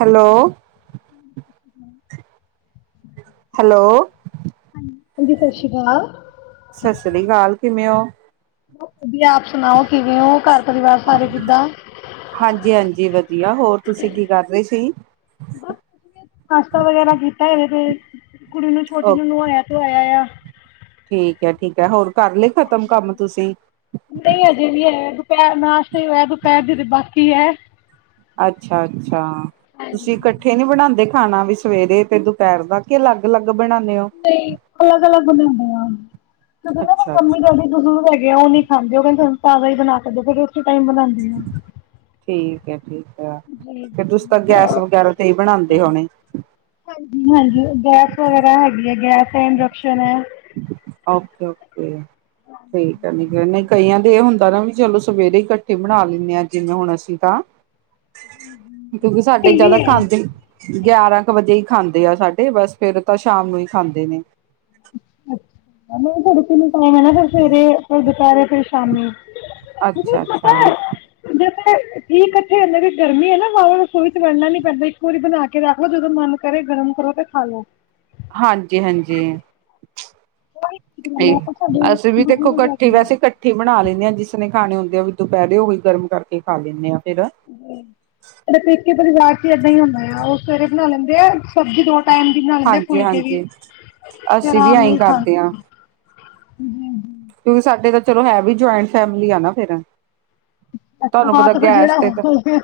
Hello. [unintelligible] Hello. ਹਾਂਜੀ ਸਸ ਰੀ ਕਾਲ। ਸਸ ਰੀ ਕਾਲ ਕਿਵੇਂ ਓ? ਬਸ ਵਧੀਆ ਆਪ ਸੁਣਾਓ ਕਿਵੇਂ ਓ। ਘਰ ਪਰਿਵਾਰ ਸਾਰੇ ਕਿੱਦਾਂ? ਹਾਂਜੀ, ਹਾਂਜੀ ਵਧੀਆ ਹੋਰ ਤੁਸੀਂ ਕੀ ਕਰਦੇ ਸੀ। ਬਸ ਨਾਸ਼ਤਾ ਵਗੈਰਾ ਕੀਤਾ ਏ ਹਜੇ, ਤੇ ਕੁੜੀ ਨੂੰ ਛੋਟੀ ਓ ਨੂੰ ਨੁਹਾਇਆ-ਤੁਆਇਆ ਆ। ਠੀਕ ਏ, ਠੀਕ ਏ, ਹੋਰ ਕਰ ਲਏ ਖਤਮ ਕੰਮ ਤੁਸੀਂ? ਨਹੀਂ ਅਜੇ ਵੀ ਹੈ। ਦੁਪਹਿਰ ਨਾਸ਼ਤਾ ਹੀ ਹੋਇਆ, ਦੁਪਹਿਰ ਦੀ ਤੇ ਬਾਕੀ ਐ। ਅੱਛਾ-ਅੱਛਾ। ਤੁਸੀਂੱ ਕਡ ਠੇ ਨੀਂ ਬਣਾਂਦੇ ਖਾਣਾ ਵੀ ਸਵੇਰੇ ਤੇ ਦੁਪਹਿਰ ਦਾ, ਕੀ ਅਲੱਗ-ਅਲੱਗ ਬਣਾਉਂਨੇ ਔ? ਨਈਂ ਅਲੱਗ-ਅਲੱਗ ਬਣਾਉਂਦੇ ਆ। ਜੋਂ ਨਾਂ ਅੱਛਾ ਅੱਛਾ ਮੰਮੀ ਡੈਡੀ ਨੁ ਲੈ ਗਿਆ ਉਹ ਨੀ ਖਾਂਦੇ ਉਹ ਕਹਿੰਦੇ ਹੁਣ ਤਾਜਾ ਹੀ ਬਣਾ ਕੇ ਦੇ। ਫਿਰ ਉਸੀ ਟਾਈਮ ਬਨਾਂਦੇ ਆਂ। ਠੀਕ ਐ, ਠੀਕ ਐ। ਜੀ ਜੀ ਫਿਰ ਤੁਸੀ ਤਾਂ ਗੈਸ ਵਗੈਰਾ ਤੇ ਈ ਬਣਾਉਂਦੇ ਹੋਣੇ? ਹਾਂਜੀ, ਹਾਂਜੀ। ਗੈਸ ਵਗੈਰਾ ਹੈਗੀ ਐ, ਗੈਸ ਐ, ਇੰਡਕਸ਼ਨ ਐਂ। ਓਕੇ-ਓਕੇ ਠੀਕ ਐ ਨੀ ਫ ਨੀਂ ਕਈਆਂ ਦੇ ਇਹ ਹੁੰਦਾ ਨਾਂ ਵੀ ਚਲੋ ਸਵੇਰੇ ਇਕੱਠੇ ਬਣਾ ਲੈਂਣੇ ਆਂ, ਜਿਵੇਂ ਹੁਣ ਅਸੀਂ ਤਾਂ [unintelligible] ਕਿਉਂਕਿ ਸਾਡੇ ਟੀਵੀ ਜਿਆਦਾ ਹੈ ਖਾਂਦੇ [unintelligible] ਗਿਆਰਾਂ ਕੁ ਵਜੇ ਈ ਖਾਂਦੇ ਆ ਸਾਡੇ। ਬਸ ਫੇਰ ਤਾਂ ਸ਼ਾਮ ਨੂੰ ਹੀ ਖਾਂਦੇ ਨੇਂ। ਨਹੀਂ ਤੁਹਾਡੇ ਕਿਨ ਟਾਈਮ ਐ ਨਾਂ ਫਿਰ ਸਵੇਰੇ, ਫਿਰ ਦੁਪਹਿਰੇ, ਫੇਰ ਸ਼ਾਮੀ। ਅੱਛਾ, ਅੱਛਾ। ਜ-ਅਤੇ ਜੀ ਕੱਠੇ ਇਂਦੀ ਗਰਮੀ ਐ ਨਾਂ, ਵਾਵ ਰਸੋਈ ਚ ਵਣਣਾ ਨੀ ਪੈਂਦਾ। ਇੱਕੋ ਵਾਰੀ ਬਣਾ ਕੇ ਕੇ ਰਾਖ ਲੋ। ਜਦੋਂ ਮਨ ਕਰੇ ਗਰਮ ਕਰੋ ਤੇ ਖਾ ਲੋ। ਹਾਂਜੀ, ਹਾਂਜੀ। ਉਹੀ ਠੀਕ ਠੀ ਰਹਿੰਦਾ ਆਪਾਂ ਸਾਡੇ ਅਸੀਂ ਵੀ ਦੇਖੋ ਬਜ਼ੁਰਗ ਕੱਠੀ ਹੈਗੇ ਆ ਵੈਸੇ ਕੱ ਠੀ ਬਣਾ ਲੈਂਨੇ ਆਂ, ਜਿਸਨੇ ਖਾਣੇ ਹੁੰਦੇ ਆ ਵੀ ਦੁਪੈਰੇ ਓਹੀ ਗਰਮ ਕਰਕੇ ਖਾ ਲੀਨੇ ਆ ਫਿਰ। ਤੇ ਪੇਕੇ ਪਰਿਵਾਰ ਚ ਏਦਾਂ ਈ ਹੁੰਦਾ ਐ। ਉਹ ਸਵੇਰੇ ਬਣਾ ਲੈਂਦੇ। ਸਬਜ਼ੀ ਦੋ ਟੇਮ ਦੀ ਬਨਾਂ ਲੈਂਦੇ ਫੁਲਕੇ ਵੀ, ਹਾਂਜੀ-ਹਾਂਜੀ ਤੇ ਅਸੀਂ ਵੀ ਆਰਾਮ ਨਾਲ ਐਈ ਈ ਖਾਂ ਕਰਦੇ ਹਾਂ। [unintelligible] ਹਂ, ਹਂ। ਕਿਉਂਕਿ ਸਾਡੇ ਤਾਂ ਚਲੋ ਹੈ ਵੀ ਜੁਆਇੰਟ ਫੈਮਿਲੀ ਆ ਨਾਂ ਫੇਰ ਤੁਹਾਨੂੰ ਹਾਂ ਪਤਾ ਤੇ ਫਿਰ ਗੈਸ ਜਿਹੜਾ ਤੇ ਤਾਂ, ਹੋ ਗਿਆ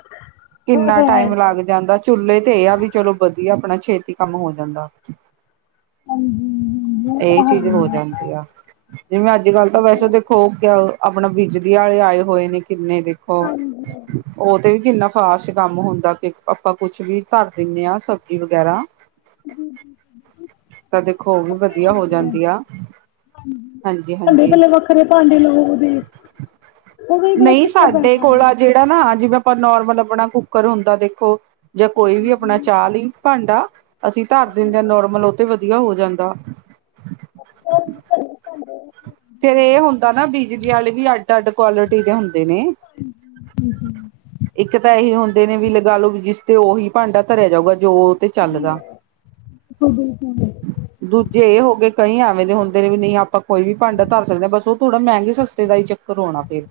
ਉਹ ਕਿੰਨਾ ਤਾਂ ਹੈ ਟਾਈਮ ਹੀ ਆ। ਲੱਗ ਜਾਂਦਾ। ਚੁੱਲੇ ਤੇ ਇਹ ਆ ਵੀ ਚਲੋ ਵਧੀਆ ਆਪਣਾ ਛੇਤੀ ਕੰਮ ਹੋ ਜਾਂਦਾ। ਹਾਂਜੀ ਉਹ ਇਹ ਤਾਂ ਹੈ ਚੀਜ਼ ਹੀ ਹੋ ਜਾਂਦੀ ਆ। ਜਿਵੇਂ ਅੱਜ ਕੱਲ੍ਹ ਤਾਂ ਵੈਸੇ ਦੇਖੋ ਕਾ-ਆਪਣਾ ਬਿਜਲੀ ਵਾਲੇ ਆਏ ਹੋਏ ਨੇ ਕਿੰਨੇ ਦੇ। ਹਾਂਜੀ ਉਹ-ਉਹ ਤੇ ਵੀ ਕਿੰਨਾ ਖਾਸ ਕੰਮ ਹੁੰਦਾ ਕਿ ਆਪਾਂ ਕੁਛ ਵੀ ਕਰ ਦਿੰਦੇ ਹਾਂ ਸਬਜ਼ੀ ਵਗੈਰਾ। ਤਾਂ ਦੇਖੋ ਉਹ ਵੀ ਵਧੀਆ ਹੋ ਹਾਂਜੀ, ਜਾਂਦੀ ਆ। ਭਾਂਡੇ ਹਾਂਜੀ-ਹਾਂਜੀ। ਇਕੱਲੇ ਵੱਖਰੇ ਭਾਂਡੇ ਲੋਕਦੇ। ਉਹਦਾ ਈ ਬੜਾ ਚੱਕਰ ਬੈਠਣਾ ਹੈਗਾ ਹੈ। ਜਿਹੜਾ ਤੇਨਾ। ਆ ਜਿਵੇਂ ਆਪਾਂ ਨੋਰਮਲ ਆਪਣਾ ਕੁੱਕਰ ਹੁੰਦਾ, ਦੇਖੋ ਜਾਂ ਕੋਈ ਵੀ ਆਪਣਾ ਚਾਹ ਲਈ ਭਾਂਡਾ ਅਸੀਂ ਧਰ ਦੇਨਦੇ ਹਾਂ। ਨੋਰਮਲ ਉਹ ਤੇ ਵਧੀਆ ਹੋ ਜਾਂਦਾ। [unintelligible] ਤੇ ਇਹ ਹੁੰਦਾ ਨਾ ਬੀਜ ਨੀ ਹਲੇ ਵੀ ਅੱਡ -ਅੱਡ ਕੁਆਲਿਟੀ ਦੇ ਹੁੰਦੇ ਨੇ। ਹਮ-ਹਮ। ਇੱਕ ਤਾਂ ਇਹ ਹੀ ਹੁੰਦੇ ਨੇ ਵੀ ਲਗਾ ਲਓ ਵੀ ਜਿਸ ਤੇ ਉਹੀ ਭਾਂਡਾ ਧਰਿਆ ਜਾਊਗਾ। ਜੋ ਤੇ ਚੱਲਦਾ। ਬਿਲਕੁਲ ਦੂਜੇ ਇਹ ਹੋ ਗਏ ਕਈ ਐਵੇਂ ਦੇ ਹੁੰਦੇ ਨੇ ਵੀ ਨਹੀਂ ਆਪਾਂ ਕੋਈ ਵੀ ਭਾਂਡਾ ਧਰ ਸਕਦੇ ਹਾਂ, ਬਸ ਉਹ ਥੋੜ੍ਹਾ ਮਹਿੰਗੇ ਸਸਤੇ ਦਾ ਹੀ ਚੱਕਰ ਹੋਣਾ ਫੇਰ।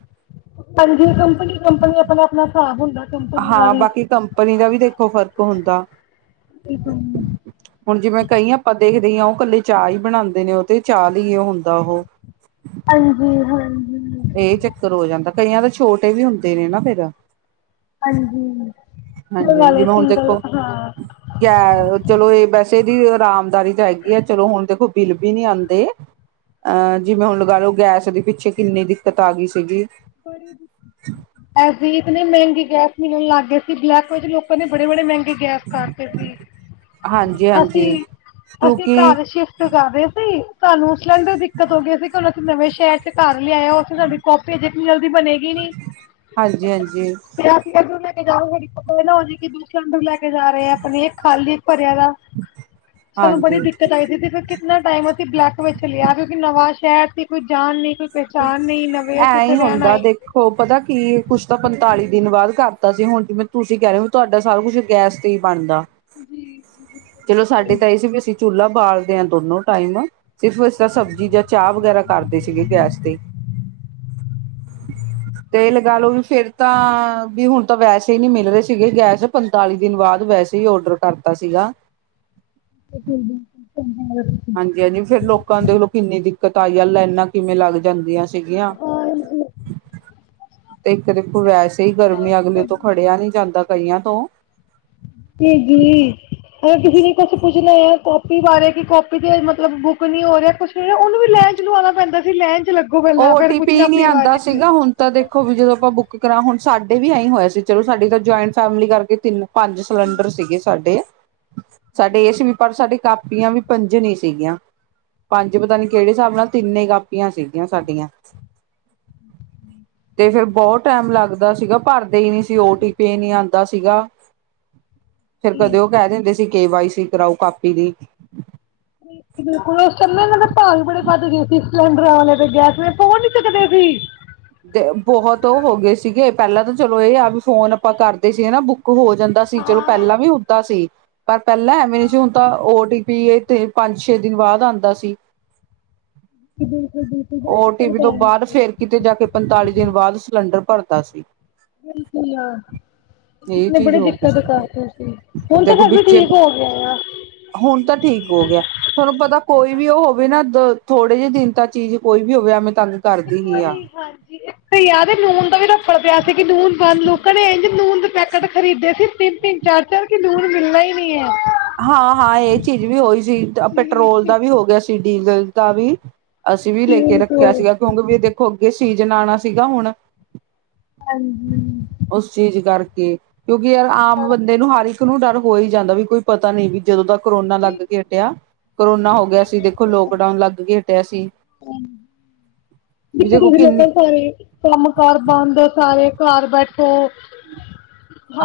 ਹਾਂਜੀ। ਕੰਪਨੀ- ਕੰਪਨੀ ਆਪਣਾ-ਆਪਣਾ ਹਿਸਾਬ ਹੁੰਦਾ। ਕੰਪਨੀਆਂ ਦਾ ਹਾਂ। ਵੀ ਬਾਕੀ ਕੰਪਨੀ ਦਾ ਵੀ ਦੇਖੋ ਫ਼ਰਕ ਹੁੰਦਾ। ਏਕਮ ਹੁਣ ਜਿਵੇਂ ਕਈ ਆਪਾਂ ਦੇਖਦੇ ਹੀ ਹਾਂ, ਉਹ ਇਕੱਲੇ ਚਾਹ ਹੀ ਬਣਾਉਂਦੇ ਨੇ। ਉਹ ਤੇ ਚਾਹ ਲਈ ਏ ਹੁੰਦਾ। ਉਹ ਹਾਂਜੀ-ਹਾਂਜੀ। ਇਹ ਚੱਕਰ ਹੋ ਜਾਂਦਾ। ਕਈਆਂ ਤਾਂ ਛੋਟੇ ਵੀ ਹੁੰਦੇ ਨੇ ਨਾ ਫੇਰ। ਹਾਂਜੀ। ਹਾਂਜੀ ਹਾਂਜੀ ਵਾਲੇ ਜਿਵੇਂ ਹੁਣ ਸਿੰਗਲ ਦੇਖੋ ਹਾਂ। ਚਲੋ, ਇਹ ਵੈਸੇ ਇਹਦੀ ਆਰਾਮਦਾਰੀ ਤਾਂ ਹੈਗੀ ਹੈ। ਚਲੋ ਹੁਣ ਦੇਖੋ, ਬਿੱਲ ਵੀ ਨੀ ਆਉਂਦੇ। ਅਹ ਜਿਵੇਂ ਹੁਣ ਲਗਾ ਲਓ ਗੈਸ ਦੇ ਪਿੱਛੇ ਕਿੰਨੀ ਕਿਤਾ ਗਈ ਸੀਗੀ। ਐ ਦੀ ਇਤਨੇ ਮਹਿੰਗੇ ਗੈਸ ਮਿਲਣ ਲੱਗ ਗਏ ਸੀ। ਬਲੈਕ ਵਿੱਚ ਲੋਕਾਂ ਨੇ ਬੜੇ -ਬੜੇ ਮਹਿੰਗੇ ਗੈਸ ਕਰਦੇ ਸੀ ਅਸੀਂ। ਹਾਂਜੀ-ਹਾਂਜੀ ਅਸੀਂ ਕਿਉਂਕਿ ਘਰ ਸ਼ਿਫ ਜਾਗਵੇ ਸੀ ਸਾਨੂੰ ਉਸ ਸੇ੍ਲੇੰਡਰ ਦਿੱਕਤ ਹੋ ਗਈ ਸੀ ਕਿ ਉਹ ਨਵੇਂ ਸ਼ਹਿਰ ਚ' ਘਰ ਲਿਆ ਆਏ। ਉੱਥੇ ਨਵੀਂ ਕਾਪੀ ਏਨੀ ਜਲਦੀ ਬਣੇਗੀ ਨੀ। ਹਾਂਜੀ-ਹਾਂਜੀ, ਫਿਰ ਅਸੀਂ ਕੱਦੋਂ ਲੈ ਕੇ ਜਾਓ, ਹੈਡੀ ਪਤਾ ਇਹ ਨਾ ਹੋ ਜ ਕਿ ਦ ਸਿਲੰਡਰ ਲੈ ਕੇ ਜਾ ਰਹੇ ਆ ਆਪਣੀ ਖਾਲੀ ਪਰਿਆ ਦਾ। ਸਾਨੂੰ ਹਾਂਜੀ ਬੜੀ ਹਾਂਜੀ ਦਿੱਕਤ ਆਈ ਸੀ। ਤੇ ਫਿਰ ਇਨਾ ਟਾਈਮ ਅਸੀਂ ਬਲੈਕ ਵਿੱਚ ਲਿਆ ਕਿਉਂਕਿ ਨਵਾਂ ਸ਼ਹਿਰ ਦੀ ਕੋਈ ਜਾਨ ਨਹੀਂ ਕੋਈ ਪਹਿਚਾਣ ਨਹੀਂ। ਨਵੇਂ ਅਸੀ ਹੋ ਪਤਾ ਕੀ ਕੁਛ ਤਾਂ ਪੰਤਾਲੀ ਦਿਨ ਬਾਅਦ ਕਰਤਾ ਸੀ। ਹੁਣ ਜਿਵੇਂ ਤੁਸੀਂ ਕਹਿ ਰਹੇ ਹੋ ਤੁਹਾਡਾ ਸਾਰਾ ਕੁਛ ਗੈਸ ਬਣਦਾ। ਜੀ ਚਲੋ ਸਾਡੇ ਬਿਲਕੁਲ ਤਾਂ ਇਹ ਸੀ ਵੀ ਅਸੀਂ ਚੁ੍ਹਾ ਬਾਲਦੇ ਹਾਂ ਦੋਨੋ ਟਾਈਮ। ਸਿਰਫ ਇਸ ਤਰ ਸਬਜ਼ੀ ਜਾਂ ਚਾਹ ਵਗੈਰਾ ਕਰਦੇ ਸੀਗੇ ਗੈਸ। ਤੇ। [inaudible] ਤੇ ਲਗਾ ਲਓ ਵੀ ਫੇਰ ਤਾਂ, ਵੀ ਹੁਣ ਤਾਂ ਵੈਸੇ ਹੀ ਨਹੀਂ ਮਿਲ ਰਹੇ ਸੀਗੇ ਗੈਸ। ਪੰਤਾਲੀ ਦਿਨ ਬਾਅਦ ਵੈਸੇ ਹੀ ਔਡਰ ਕਰਤਾ ਸੀਗਾ। [unintelligible] ਹਾਂਜੀ ਹਾਂਜੀ। ਫੇਰ ਲੋਕਾਂ ਦੇ ਵਲੋਂ ਕਿੰਨੀ ਦਿੱਕਤ ਆਈ ਆ। ਲਾਈਨਾਂ ਕਿਵੇਂ ਲੱਗ ਜਾਂਦੀਆਂ। ਸੀਗੀਆਂ। ਹਾਂ ਤੇ ਇੱਕ ਦੇਖੋ ਵੈਸ ਸਹੀ ਗਰਮੀ ਅਗਲੇ ਤੋਂ ਖੜਿਆ ਨਹੀਂ ਜਾਂਦਾ ਕਈਆਂ ਤੋਂ। ਤੇ ਜੀ। ਕਿਸੀ ਨੇ ਕੁਛ ਪੁੱਛਣਾ ਆ। ਕਾਪੀ ਬਾਰੇ ਕਿ ਕਾਪੀ ਦੇ ਮਤਲਬ ਬੁੱਕ ਨੀ ਹੋ ਰਿਹਾ। ਕੁਛ ਉਹਨੂੰ ਵੀ ਲਾਈਨ ਚੇ ਲਵਾਉਣਾ ਪੈਂਦਾ ਸੀ ਲਾਈਨ ਚੇ ਲੱਗੋ ਪਹਿਲਾਂ ਓ ਫੇਰ ਟੀ ਕੁਛ ਨਾ ਪੀ ਨਹੀਂ ਆਪਣੀ ਆਂਦਾ ਬਾਰੀ ਚ' ਸੀਗਾ ਹੁਣ ਤਾਂ ਦੇਖੋ ਵੀ ਜਦੋਂ ਆਪਾਂ ਬੁੱਕ ਕਰਾਂ ਹੁਣ ਸਾਡੇ ਵੀ ਆਈ ਹੋਇਆ ਸੀ ਚਲੋ ਸਾਡੀ ਤਾਂ ਜੁਆਇੰਟ ਫੈਮਿਲੀ ਕਰਕੇ ਤਿੰਨ ਪੰਜ ਸਿਲੰਡਰ ਸੀਗੇ। ਸਾਡੇ- ਸਾਡੇ ਸੀ ਵੀ ਪਰ ਸਾਡੇ ਕਾਪੀਆਂ ਵੀ। ਪੰਜ ਨੀ ਸੀਗੀਆਂ। ਪੰਜ ਪਤਾ ਨੀ ਕਿਹੜੇ ਹਿਸਾਬ ਨਾਲ ਤਿੰਨੇ ਕਾਪੀਆਂ ਸੀ। ਸਾਡੀਆਂ ਤੇ ਫਿਰ ਬਹੁਤ ਟਾਈਮ ਲੱਗਦਾ ਸੀਗਾ ਭਰਦੇ ਹੀ ਨਹੀਂ ਸੀ ਓਟੀ ਪੀ ਨਹੀਂ ਆਉਂਦਾ ਸੀਗਾ ਫਿਰ ਜੀ ਕਦੇ ਉਹ ਕਹਿ ਦਿੰਦੇ ਸੀ ਕੇ ਵਾਈ ਸੀ ਕਰਾਓ ਕਾਪੀ ਦੀ ਬਿਲਕੁਲ ਉਸ ਸਮੇਂ ਇਹਨਾਂ ਦੇ ਭਾ ਬੜੇ ਵੱਧ ਗਏ ਸੀ ਸਿਲੰਡਰਾਂ ਵਾਲੇ ਤੇ ਗੈਸ ਪੋ ਨੀ ਸਕਦੇ ਸੀ ਤੇ ਬਹੁਤ ਉਹ ਹੋ ਗਏ ਸੀਗੇ ਪਹਿਲਾਂ ਤਾਂ ਚਲੋ ਇਹ ਆ ਵੀ ਫੋਨ ਆਪਾਂ ਕਰਦੇ ਸੀਗੇ ਨਾ ਬੁੱਕ ਹੋ ਜਾਂਦਾ ਸੀ ਚਲੋ ਹਾਂ। ਪਹਿਲਾਂ ਵੀ ਹੁੰਦਾ ਸੀ ਪਰ ਪਹਿਲਾਂ ਐਵੇਂ ਨਹੀਂ ਸੀ ਹੁਣ ਤਾਂ ਓ ਟੀ ਪੀ ਤੇ ਪੰਜ ਛੇ ਦਿਨ ਬਾਅਦ ਆਉਂਦਾ ਸੀ ਬਿਲਕੁਲ ਬਿਲਕੁਲ ਬੜੀ ਓ ਟੀ ਦਿੱਕਤ ਪੀ ਪੈ ਤੋਂ ਰਹੀ ਬਾਅਦ ਸੀ। ਫੇਿਰ ਕਿਤੇ ਜਾ ਕੇ ਪੰਤਾਲੀ ਦਿਨ ਬਾਅਦ ਸਿਲੰਡਰ ਭਰਦਾ ਸੀ ਬਿਲਕੁ ਆ ਇਹ ਨੇ ਚੀਜ਼ ਬੜੀ ਹੋ ਗਈ ਦਿੱਕਤ ਸੀ ਕਰਦੇ ਸੀ ਹੁਣ ਤਾਂ ਦੇਖੋ ਫਿਰ ਵੀ ਵਿੱਚੇ ਠੀਕ ਹੋ ਗਏ ਆ ਹੁਣ ਤਾਂ ਠੀਕ ਹੋ ਗਿਆ ਤੁਹਾਨੂੰ ਪਤਾ ਕੋਈ ਵੀ ਉਹ ਹੋਵੇ ਨਾ ਥੋੜੇ ਜਿਹੇ ਦਿਨ ਤੱਕ ਚੀਜ਼ ਕੋਈ ਵੀ ਹੋਵੇਵੇਂ ਤੁਹਾਨੂੰ ਇੱਕ ਵਾਰੀ ਹਾਂਜੀ ਇੱਕ ਯਾਦ ਨੂਨ ਦਾ ਵੀ ਰੱਫੜ ਪਿਆ ਸੀ ਕਿ ਨੂਨ ਬੰਨ ਲੋ ਘਣੇੇਜ ਨੂਨ ਦੇ ਪੈਕੇਟ ਖਰੀਦੇ ਸੀ ਤਿੰਨ ਤਿੰਨ ਚਾਰ ਚਾਰ ਕਿ ਲੂਨ ਮਿਲਣਾ ਹੀ ਨੀ ਹੈ ਹਾਂ ਹਾਂ ਇਹ ਚੀਜ਼ ਵੀ ਹੋਈ ਸੀ ਪੈਟਰੋਲ ਜੀ ਦਾ ਵੀ ਹੋ ਗਿਆ ਸੀ ਡੀਜ਼ਲ ਦਾ ਵੀ ਅਸੀਂ ਵੀ ਲੈ ਕੇ ਰੱਖਿਆ ਬਿਲਕੁਲ ਸੀਗਾ ਕਿਉਂਕਿ ਵੀ ਦੇਖੋ ਅੱਗੇ ਸੀਜਨ ਆਉਣਾ ਸੀਗਾ ਹੁਣ ਹਾਂਜੀ ਉਸ ਚੀਜ਼ ਕਰਕੇ ਕਿਉਂਕਿ ਯਾਰ ਆਮ ਬੰਦੇ ਨੂੰ ਹਰ ਇੱਕ ਨੂੰ ਡਰ ਹੋ ਹੀ ਜਾਂਦਾ ਵੀ ਕੋਈ ਪਤਾ ਨੀ ਵੀ ਜਦੋਂ ਦਾ ਕਰੋਨਾ ਲੱਗ ਕੇ ਹਟਿਆ ਕਰੋਨਾ ਹੋ ਗਿਆ ਗਿਆ ਸੀ ਦੇਖੋ ਲੋਕਡਾਊਨ ਲੱਗ ਕੇ ਹਟਿਆ ਸੀ ਵੀ ਦੇਖੋ ਕਿੰਨੀ ਸ [unintelligible] ਕੰਮ ਕਾਰ ਬੰਦ ਸਾਰੇ ਘਰ ਬੈਠੋ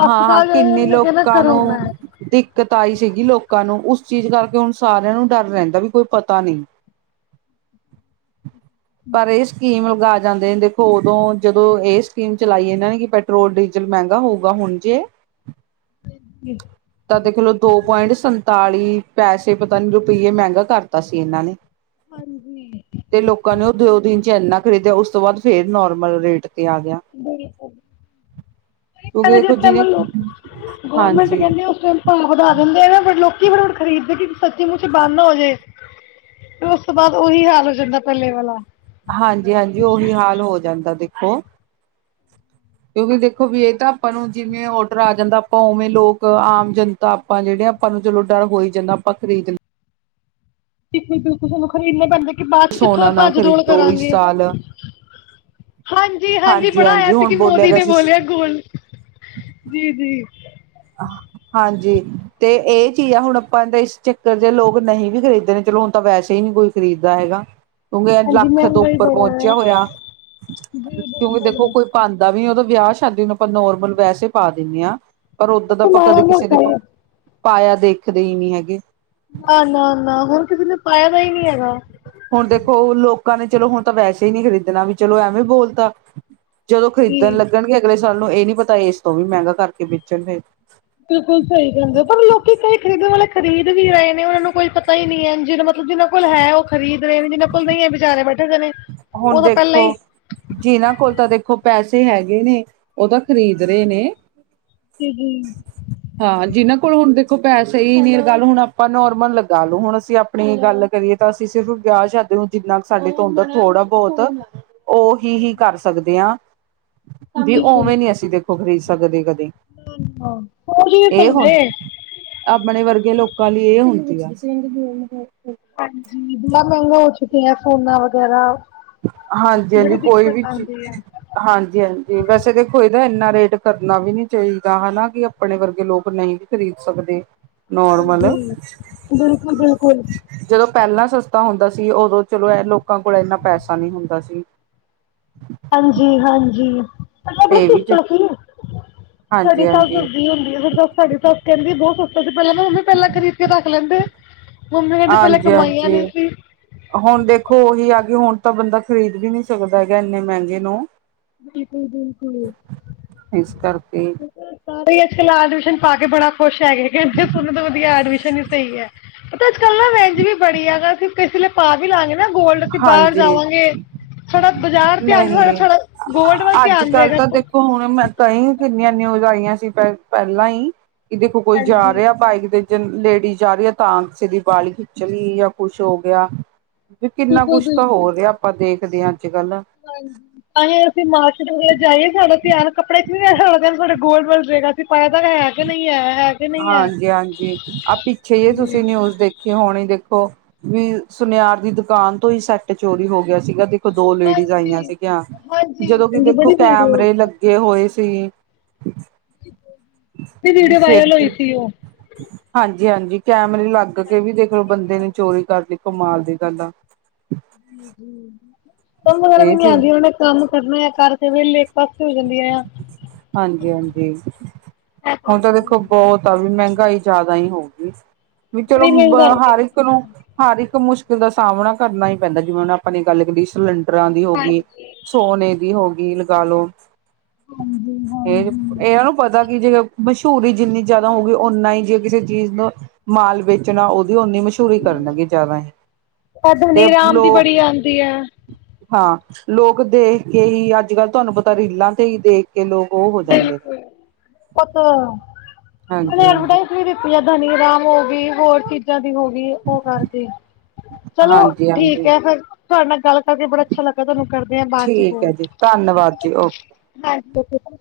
ਹਾਂ ਹਾਂ ਕਿੰਨੇ ਕਹਦਾ ਲੋਕਾਂ ਨੂੰ ਕਰੋਨਾ ਹੈ ਦਿੱਕਤ ਆਈ ਸੀਗੀ ਲੋਕਾਂ ਨੂੰ ਉਸ ਚੀਜ਼ ਕਰਕੇ ਹੁਣ ਸਾਰਿਆਂ ਨੂੰ ਡਰ ਰਹਿੰਦਾ ਵੀ ਕੋਈ ਪਤਾ ਨਹੀਂ ਪਰ ਇਹ ਸਕੀਮ ਲਗਾ ਤੀ ਜਾਂਦੇ ਨੇ ਦੇਖੋ ਉਦੋਂ ਜਦੋਂ ਇਹ ਸਕੀਮ ਚਲਾਈ ਇਹਨਾਂ ਨੇ ਕਿ ਪੈਟਰੋਲ ਡੀਜ਼ਲ ਮਹਿੰਗਾ ਹੋਊਗਾ ਹੁਣ ਜੇ [unintelligible] ਤਾਂ ਦੇਖਲੋ ਦੋ ਪੁਆਇੰਟ ਸੰਤਾਲੀ ਪੈਸੇ ਪਤਾ ਨੀ ਰੁਪਈਏ ਮਹਿੰਗਾ ਕਰਤਾ ਸੀ ਇਹਨਾਂ ਨੇ ਹਾਂਜੀ ਤੇ ਲੋਕਾਂ ਨੇ ਉਹ ਦੋ ਤਨ ਚ ਇੰਨਾ ਖਰੀਦਿਆ ਉਸ ਤੋਂ ਬਾਅਦ ਫੇਰ ਨੋਰਮਲ ਰੇਟ ਤੇ ਆ ਗਿਆ ਬਿਲੁਲੁ ਕਿਉਂਕਿ ਦੇਖੋ ਜਿਸ ਜਿਹਨੇ ਟਾਈਮਲ ਗੌਰਮੈਂਟ ਹਾਂਜੀ ਕਹਿੰਦੇ ਉਸ ਟਾਈਮ ਭ ਵਧਾ ਦਿੰਦੇ ਨਾ ਲੋਕੀ ਬੁਣ ਖਰੀਦਦੇ ਕਿ ਸੱਚੀ ਮੁੱਚੇ ਬੰਦ ਨਾ ਹੋ ਜੇ ਫਿਰ ਉਸ ਤੋਂ ਬਾਅਦ ਉਹੀ ਹਾਲ ਹੋ ਜਾਂਦਾ ਪੱਲੇ ਵਾਲਾ ਹਾਂਜੀ ਹਾਂਜੀ ਉਹੀ ਹਾਲ ਹੋ ਜਾਂਦਾ ਦੇਖੋ ਕਿਉਂਕਿ ਦੇਖੋ ਵੀ ਇਹ ਤਾਂ ਆਪਾਂ ਨੂੰ ਜਿਵੇਂ ਔਡਰ ਆ ਜਾਂਦਾ ਆਪਾਂ ਉਵੇਂ ਲੋਕ ਆਮ ਜਨ ਤਾਂ ਆਪਾਂ ਜਿਹੜੇ ਆਪਾਂ ਨੂੰ ਚਲੋ ਡਰ ਹੋ ਹੀ ਜਾਂਦਾ ਆਪਾਂ ਖਰੀ ਜਾਂਦੇ ਟਿਫ ਬਿਲਕਲ ਸਾਨੂੰ ਖਰੀਦਣਾ ਪੈਂਦਾ ਕਿ ਬਾਅਦ ਚ ਕਿੱਥੋਂ ਸੋਨਾ ਨਾ ਭੱਜ ਰੋਲ ਖਰੀਦੋ ਇਸ ਕਰਾਂਗੇ ਸਾਲ ਹਾਂਜੀ ਹਾਂਜੀ ਬਣਾਇਆ ਸੀ ਹੁਣ ਕਿ ਬੋਲਿਆ ਮੋਦੀ ਗਿਆ ਨੇ ਸੀ ਬੋਲਿਆ ਗੋਲ ਜੀ ਜੀ ਆਹ ਹਾਂਜੀ ਤੇ ਇਹ ਚੀਜ਼ ਆ ਹੁਣ ਆਪਾਂ ਤਾਂ ਇਸ ਚੱਕਰ ਜ ਲੋਕ ਨਹੀਂ ਵੀ ਖਰੀਦੇ ਨੇ ਚਲੋ ਹੁਣ ਤਾਂ ਵੈਸੇ ਹੀ ਨੀ ਕੋਈ ਖਰੀਦਦਾ ਹੈਗਾ ਕਿਉਂਕਿ ਹਾਂਜੀ ਲੱਖ ਤੋਂ ਮਹਿੰਗਾਈ ਉੱਪਰ ਬੜਾ ਹੈ ਪਹੁੰਚਿਆ ਹੋਇਆ ਜੀ ਕਿਉਂਕਿ ਦੇਖੋ ਬਿਲਕੁਲ ਕੋਈ ਪਾਉਂਦਾ ਵੀ ਉਹਦੋਂ ਵਿਆਹ ਸ਼ਾਦੀ ਨੂੰ ਆਪਾਂ ਨੋਰਮਲ ਵੈਸੇ ਪਾ ਦਿੰਦੇ ਹਾਂ ਪਰ ਉਦਾਂ ਦਾ ਆਪਾਂ ਮਾੜਾ ਕਦੇ ਕਿਸੇ ਨੇ ਮੋਟਾ ਈ ਪਾਇਆ ਦੇਖਦੇ ਹੀ ਨਹੀਂ ਹੈਗੇ ਨਾ ਨਾ ਨਾ ਹੁਰ ਕਿਸੇ ਨੇ ਪਾਇ ਤਾਂ ਹੀ ਨਹੀਂ ਹੈਗਾ ਹੁਣ ਦੇਖੋ ਲੋਕਾਂ ਨੇ ਚਲੋ ਹੁਣ ਤਾਂ ਵੈਸੇ ਹੀ ਨਹੀਂ ਖਰੀਦਣਾ ਵੀ ਚਲੋ ਐਵੇਂ ਬੋਲਤਾ ਜਦੋਂ ਜੀ ਖਰੀਦਣ ਲੱਗਣਗੇ ਅਗਲੇ ਸਾਲ ਨੂੰ ਇਹ ਨੀ ਪਤਾ ਇਸ ਤੋਂ ਵੀ ਮਹਿੰਗਾ ਕਰਕੇ ਵੇਚਣਗੇ ਬਿਲਕੁਲ ਸਹੀ ਕਹਿੰਦੇ ਪਰ ਲੋਕੀ ਕਈ ਖਰੀਦਣ ਵਾਲੇ ਖਰੀਦ ਵੀ ਰਹੇ ਨੇ ਉਹਨਾਂ ਨੂੰ ਕੋਈ ਪਤਾ ਹੀ ਨਹੀਂੀ ਹੈ ਜਿਹਬ ਜਿਨਾਂ ਕੋਲ ਹੈ ਉਹ ਖਰੀਦ ਰਹੇ ਨੇ ਜਿਨਾਂ ਕੋਲ ਨਹੀਂ ਹੈ ਵਿਚਾਰੇ ਬੈਠੇ ਗ ਨੇ ਹੁਣ ਉਹ ਤਾਂ ਪਹਿਲਾਂ ਹੀ ਦੇਖੋ- ਜਿਨਾਂ ਕੋਲ ਤਾਂ ਦੇਖੋ ਪੈਸੇ ਹੈਗੇ ਨੇ, ਉਹ ਤਾਂ ਖ਼ਰੀਦ ਰਹੇ ਨੇ। [unintelligible] ਹਾਂ, ਜਿਹਨਾਂ ਕੋਲ ਹੁਣ ਦੇਖੋ ਪੈਸੇ ਹੀ ਨੀ ਗੱਲ ਹੁਣ ਆਪਾਂ ਨੋਰਮਲ ਲਗਾ ਲਓ ਹੁਣ ਅਸੀਂ ਆਪ ਆਪਣੀ ਗੱਲ ਕਰੀਏ ਤਾਂ ਅਸੀਂ ਸਿਰਫ ਵਿਆਹ ਸ਼ਾਦੇ ਨੂੰ ਜਿੰਨਾ ਕੁ ਸਾਡੇ ਤੋਂ ਅੰਦਰ ਥੋੜ੍ਹਾ ਬਹੁਤ, ਉਹੀ ਹੀ ਕਰ ਸਕਦੇ ਹਾਂ। ਵੀ ਉਵੇਂ ਨੀ ਅਸੀਂ ਦੇਖੋ ਖ਼ਰੀਦ ਸਕਦੇ ਕਦੇ ਹੋਰ ਜ ਨਹੀਂ ਇਹ ਹੁਣ ਸਕਦੇ। ਆਪਣੇ ਵਰਗੇ ਲੋਕਾਂ ਲਈ ਇਹ ਹੁੰਦੀ ਆ। ਹਾਂਜੀ, ਬੜਾ ਮਹਿੰਗਾ ਹੋ ਚੁੱਕਿਆ ਸੋਨਾ ਵਗੈਰਾ ਹਾਂਜੀ ਹਾਂਜੀ। ਬੜੀ ਕੋਈ ਵੀ ਦਿੱਕਤ ਚੀ ਆਉਂਦੀ ਹੈ ਹਾਂਜੀ ਹਾਂਜੀ। ਵੈਸੇ ਦੇਖੋ ਇਹਦਾ ਇੰਨਾ ਰੇਟ ਕਰਨਾ ਵੀ ਨੀ ਚਾਹੀਦਾ ਹਨਾ ਕਿ- ਆਪਣੇ ਵਰਗੇ ਲੋਕ ਨਹੀਂ ਵੀ ਖ਼ਰੀਦ ਸਕਦੇ, ਨੋਰਮਲ- ਹਾਂਜੀ ਬਿਲਕੁਲ ਬਿਲਕੁਲ ਜਦੋਂ ਪਹਿਲਾਂ ਸਸਤਾ ਹੁੰਦਾ ਸੀ ਉਦੋਂ ਚਲੋ ਇਹ ਲੋਕਾਂ ਕੋਲ ਇੰਨਾ ਪੈਸਾ ਨਹੀਂ ਹੁੰਦਾ ਸੀ। ਹਾਂਜੀ ਹਾਂਜੀ। ਆਪਣਾ ਇਹ ਵੀ ਚ ਸਿਸਟਰ ਸੀ ਸਾਡੀ ਹਾਂਜੀ ਸੱਸ ਹਾਂਜੀ ਦਸਦੀ ਹੁੰਦੀ ਆ ਫਿਰ ਦੱਸ ਸਾਡੀ ਸੱਸ ਕਹਿੰਦੀ ਬਹੁਤ ਸਸਤਾ ਸੀ, ਪਹਿਲਾਂ ਮ ਮੰਮੀ ਪਹਿਲਾਂ ਖਰੀਦ ਕੇ ਰੱਖ ਲੈਂਦੇ। ਮੰਮੀ ਕਹਿੰਦੇ ਪਹਿਲਾਂ ਹਾਂਜੀ ਕਮਾਈਆਂ ਨੀ ਹਾਂਜੀ ਸੀ ਹੁਣ ਦੇਖੋ ਉਹੀ ਆ ਗ ਹੁਣ ਤਾਂ ਬੰਦਾ ਖਰੀਦ ਵੀ ਨਹੀਂ ਸਕਦਾ ਹੈਗਾ ਇੰਨੇ ਮਹਿੰਗੇ ਨੂੰ, ਬਿਲਕੁਲ ਬਿਲਕੁਲ ਇਸ ਕਰਕੇ ਸਾਰੇ ਅੱਜ ਕਲ ਆਰਟੀਫਿਸ਼ਲ ਪਾ ਕੇ ਬੜਾ ਖੁਸ਼ ਹੈਗੇ ਕਹਿੰਦੇ ਸੋਨੇ ਤੋਂ ਵਧੀਆ ਆਰਟੀਫਿਸ਼ਲ ਹੀ ਸਹੀ ਹੈ ਪਤਾ ਅੱਜ ਕੱਲ੍ਹ ਨਾ ਵੇਜ ਵੀ ਬੜੀ ਹੈਗਾ ਅਸੀਂ ਕਿਸੇ ਵੇਲੇ ਪਾ ਵੀ ਲਾਾਂਗੇ ਨਾ ਗੋਲਡ, ਅਸੀਂ ਬਾਹਰ ਹਾਂਜੀ ਜਾਵਾਂਗੇ ਥੋੜਾ ਬਾਜ਼ਾਰ ਧਿਆਨ, ਨਹੀਂ ਥੋੜਾ- ਗੋਲਡ ਵੱਲ ਅੱਜ ਧਿਆਨ ਕੱਲ ਤਾਂ ਰਹੇਗਾ ਦੇਖੋ ਹੁਣ ਮੈਂ ਤਾਂ ਹੀ ਕਿੰਨੀਆਂ ਨਿਊਜ਼ ਆਈਆਂ ਸੀ ਪ ਪਹਿਲਾਂ ਹੀ ਕਿ ਦੇਖੋ ਕੋਈ ਜਾ ਹਾਂਜੀ ਰਿਹਾ ਬਾਈਕ ਦੇ ਜ ਲੇਡੀ ਜਾ ਰਹੀ ਹੈ ਤਾਂ ਕਿਸੇ ਦੀ ਬਾਲੀ ਖਿੱਚ ਲਈ ਜਾਂ ਕੁਛ ਹੋ ਗਿਆ। ਵੀ ਕਿੰਨਾ ਕੁਛ ਤਾਂ ਹੋਰ ਰਿਹਾ ਆਪਾਂ ਦੇਖਦੇ ਹਾਂ ਅੱਜ ਕੱਲ ਹਾਂਜੀ। ਤਾਂਸੀਂ ਅਸੀਂ ਮਾਰਕੀਟ ਵਗੈਰਾ ਜਾਈਏ ਸਾਡੇ ਧਿਆਨ ਕੱਪੜਿਆ ਵਿਚ ਨੀ ਰਹੇਗਾ ਸਾਡੇ ਗੋਲਡ ਵਲ ਰਏਗਾ। ਪਾਇਆ ਤਾਂ ਹੈ ਕਿ ਨਹੀਂ ਹੈ ਹੈ ਕਿ ਨਹੀਂ ਹੈ ਹਾਂਜੀ ਹਾਂਜੀ, ਆਪ ਪਿੱਛੇ ਹੀ ਹੈ ਤੁਸੀਂ ਨਿਊਜ਼ ਦੇਖ ਖੀ ਹਣੀ ਦੇਖੋ ਵੀ ਸੁਨਿਆਰ ਦੀ ਦੁਕਾਨ ਤੋਂ ਹੀ ਸੈੱਟ ਚੋਰੀ ਹੋ ਗਿਆ ਸੀਗਾ- ਦੋ ਲੇਡੀਜ਼ ਆਈਆਂ ਸੀਗੀਆਂ। ਜਦੋਂ ਕਿ ਹਾਂਜੀ ਦੇਖੋ ਬੜੀ ਵੀਡੀਓ ਕੈਮਰੇ ਲੱ ਗੇ ਹੋਏ ਸੀ। ਬੜੀ ਵੀਡੀਓ ਫਿਰ ਵਾਇਰਲ ਹੋਈ ਸੀ ਉਹ ਹਾਂਜੀ ਹਾਂਜੀ ਕੈਮਰੇ ਲੱਗ ਕੇ ਵੀ ਦੇਖ ਲਓ ਬੰਦੇ ਨੇ ਚੋਰੀ ਕਰ ਲਈ ਕਮਾਲ ਦੀ ਗਲ ਆ- ਕੰਮ ਵਗੈਰਾ ਵੀ ਇਹ ਨੀ ਸੀ ਆਉਂਦੀ ਉਹ ਨੇ ਕੰਮ ਕੱਰਨਾ ਆ ਕਰ ਕੇ ਵੇਲੇ ਇੱਕ ਪਾਸੇ ਹੋ ਜਾਂਦੀਆਂ। ਹਾਂਜੀ ਹਾਂਜੀ। ਹੁਣ ਤਾਂ ਦੇਖੋ ਬਹੁਤ ਤਾਂ ਵੀ ਮਹਿੰਗਾਈ ਜ਼ਿਆਦਾ ਹੀ ਹੋਊਗੀ, ਵੀ ਚਲੋ ਬੜੀ ਮਹਿੰਗਾਈ ਹਰ ਇੱਕ ਨੂੰ ਹਰ ਇੱਕ ਮੁਸ਼ਕਿਲ ਦਾ ਸਾਹਮਣਾ ਕਰਨਾ ਹੀ ਪੈਂਦਾ ਜਿਵੇਂ ਹੁਣ ਆਪਾਂ ਨੇ ਗੱਲ ਕਰੀਏ ਸਿਲੰਡਰਾਂ ਦੀ ਹੋ ਗਈ, ਸੋਨੇ ਦੀ ਹੋ ਗਈ, ਲਗਾ ਲੋ ਇਹ ਇਹ ਨਾ ਪਤਾ ਕਿ ਜੇ ਮਸ਼ਹੂਰੀ ਜਿੰਨੀ ਜ਼ਿਆਦਾ ਹੋ ਗਈ ਉਓਨਾ ਹੀ ਜੇ ਕਿਸੇ ਚੀਜ਼ ਨੂੰ ਮਾਲ ਵੇਚਣਾ ਉਹਦੀ ਓਨੀ ਮਸ਼ ਚੂਰੀ ਕਰਨਗੇ ਜ਼ਦਾ ਆ ਤੇ ਧਨੀ ਰਾਮ ਦੀ ਲੋਕ, ਬੜੀ ਆਉਂਦੀ ਹੈ ਹਾਂ, ਲੋਕ ਦੇਖ ਕੇ ਹੀ ਅੱਜ ਕੱਲ੍ਹ ਤੁਹਾਨੂੰ ਪਤਾ ਰੀਲਾਂ ਤੇ ਹੀ ਦੇਖ ਕੇ ਲੋਕ ਉਹ ਹੋ ਜਾਂਦੇ। ਉਹ ਉਹਨਾ ਹਾਂਜੀ ਹਾਂਜੀ ਐਡਵਰਟਾਈਜ਼ ਵੀ ਦਿੱਤੀ ਆ ਧਨੀ ਰਾਮ ਉਹ ਵੀ ਹੋਰ ਚੀਾਂ ਜ਼ਾਂ ਦੀ ਹੋ ਗਈ। ਉਹ ਕਰਕੇ ਚਲੋ ਹਾਂਜੀ ਠੀਕ ਹਾਂਜੀ ਹੈ, ਫਿਰ ਤੁਹਾਡੇ ਨਾਲ ਗੱਲ ਕਰਕੇ ਬੜਾ ਅੱਛਾ ਲੱਗਾ ਤੁਹਾਨੂੰ ਕਰਦੇ ਆ ਬਾਅਦ ਚ ਠੀਕ ਹੈ ਕੋਲ। ਜੀ ਧੰਨਵਾਦ ਜੀ ਓਕੇ ਹਾਂਜੀ।